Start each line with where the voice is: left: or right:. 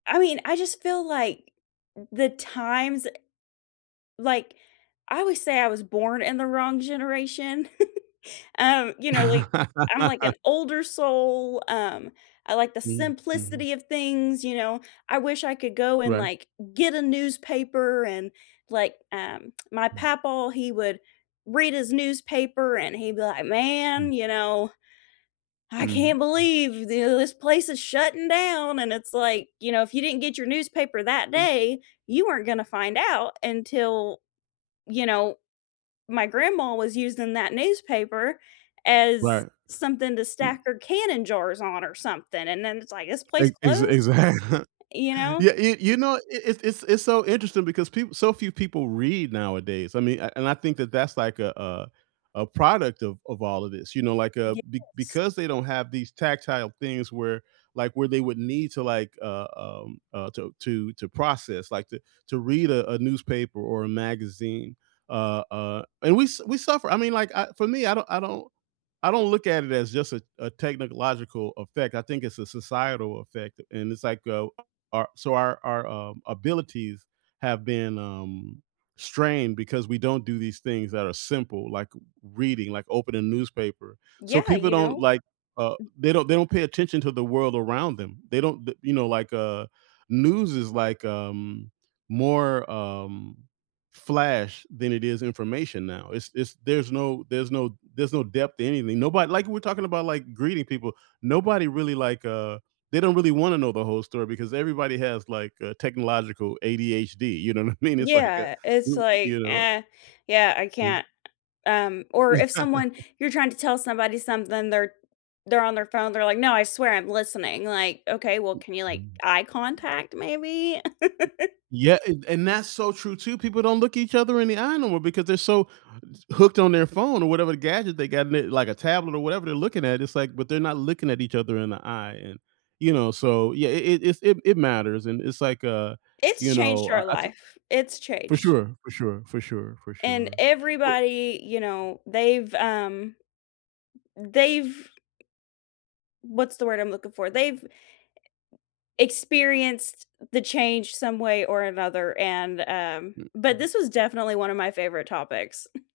left: I mean, I just feel like the times, eh like, I always say I was born in the wrong generation. Um, you know, like I'm, like, an older soul, um, I like the
right: Mm, mhm.
left: simplicity of things, you know? I wish I could go and,
right: Right.
left: like, get a newspaper and like, um my
right: Hmm.
left: Papaw, he would read his newspaper and he'd be like,
right: Mm.
left: "Man, you know, I
right: Mm,
left: can't
right: mm.
left: believe this place is shutting down," and it's like, you know, if you didn't get your newspaper that
right: I'm
left: day, you weren't gonna find out until you know, my grandma was using that newspaper as
right: Right,
left: something to
right: mm.
left: stack her canning jars on or something, and then it's like, "This place
right: Ex exa
left: closed?"
right: exact
left: You know?
right: Yeah, you you you know, it it it's it's so interesting because peop so few people read nowadays, I mean, a and I think that's, like, a, uh a product of of all of this. You know, like, uh, be
left: Yes.
right: because they don't have these tactile things where, like, where they would need to, like, uh, um, uh, to to to process, like to to read a a newspaper or a magazine, uh, uh and we s we suffer I mean, like, uh, for me, I don't I don't I don't look at it as just a a technological effect, I think it's a societal effect, and it's, like, uh, our so, our our, um, abilities have been, um, strained because we don't do these things that are simple, like reading, like opening a newspaper. So,
left: Yeah,
right: people
left: you
right: don't,
left: know?
right: like, uh, they don't they don't pay attention to the world around them, they don't the you know, like, uh, news is, like, um, more, um, flash than it is information now. It's it's there's no there's no there's no depth to anything, nobody like, we're talking about, like, greeting people. Nobody really, like, uh they don't really wanna know the whole story because everybody has, like, uh, technological ADHD, you know what I mean, it's like, uh
left: Yeah, it's
right: you you
left: like,
right: know?
left: "Eh, yeah I
right: Mm.
left: can't," um, or if someone you're trying to tell somebody something, they're they're on their phone, they're like, "No, I swear I'm listening," like, "Okay, well, can you, like,
right: Mm.
left: eye contact maybe?"
right: Yeah, an and that's so true too, people don't look each other in the eye no more because they're so hooked on their phone or whatever gadget they got, l like a tablet or whatever they're looking at, it's like but they're not looking at each other in the eye and, you know, so yeah, it it it's it it matters, and it's like, uh, you
left: It's changed
right: know, I
left: our
right: I took
left: life, it's
right: For
left: changed
right: sure, for sure, for sure, for
left: and
right: sure. Well
left: everybody, you know, they've, um, mm, they've what's the word I'm looking for they've experienced the change some way or another, and, um but this was definitely one of my favorite topics.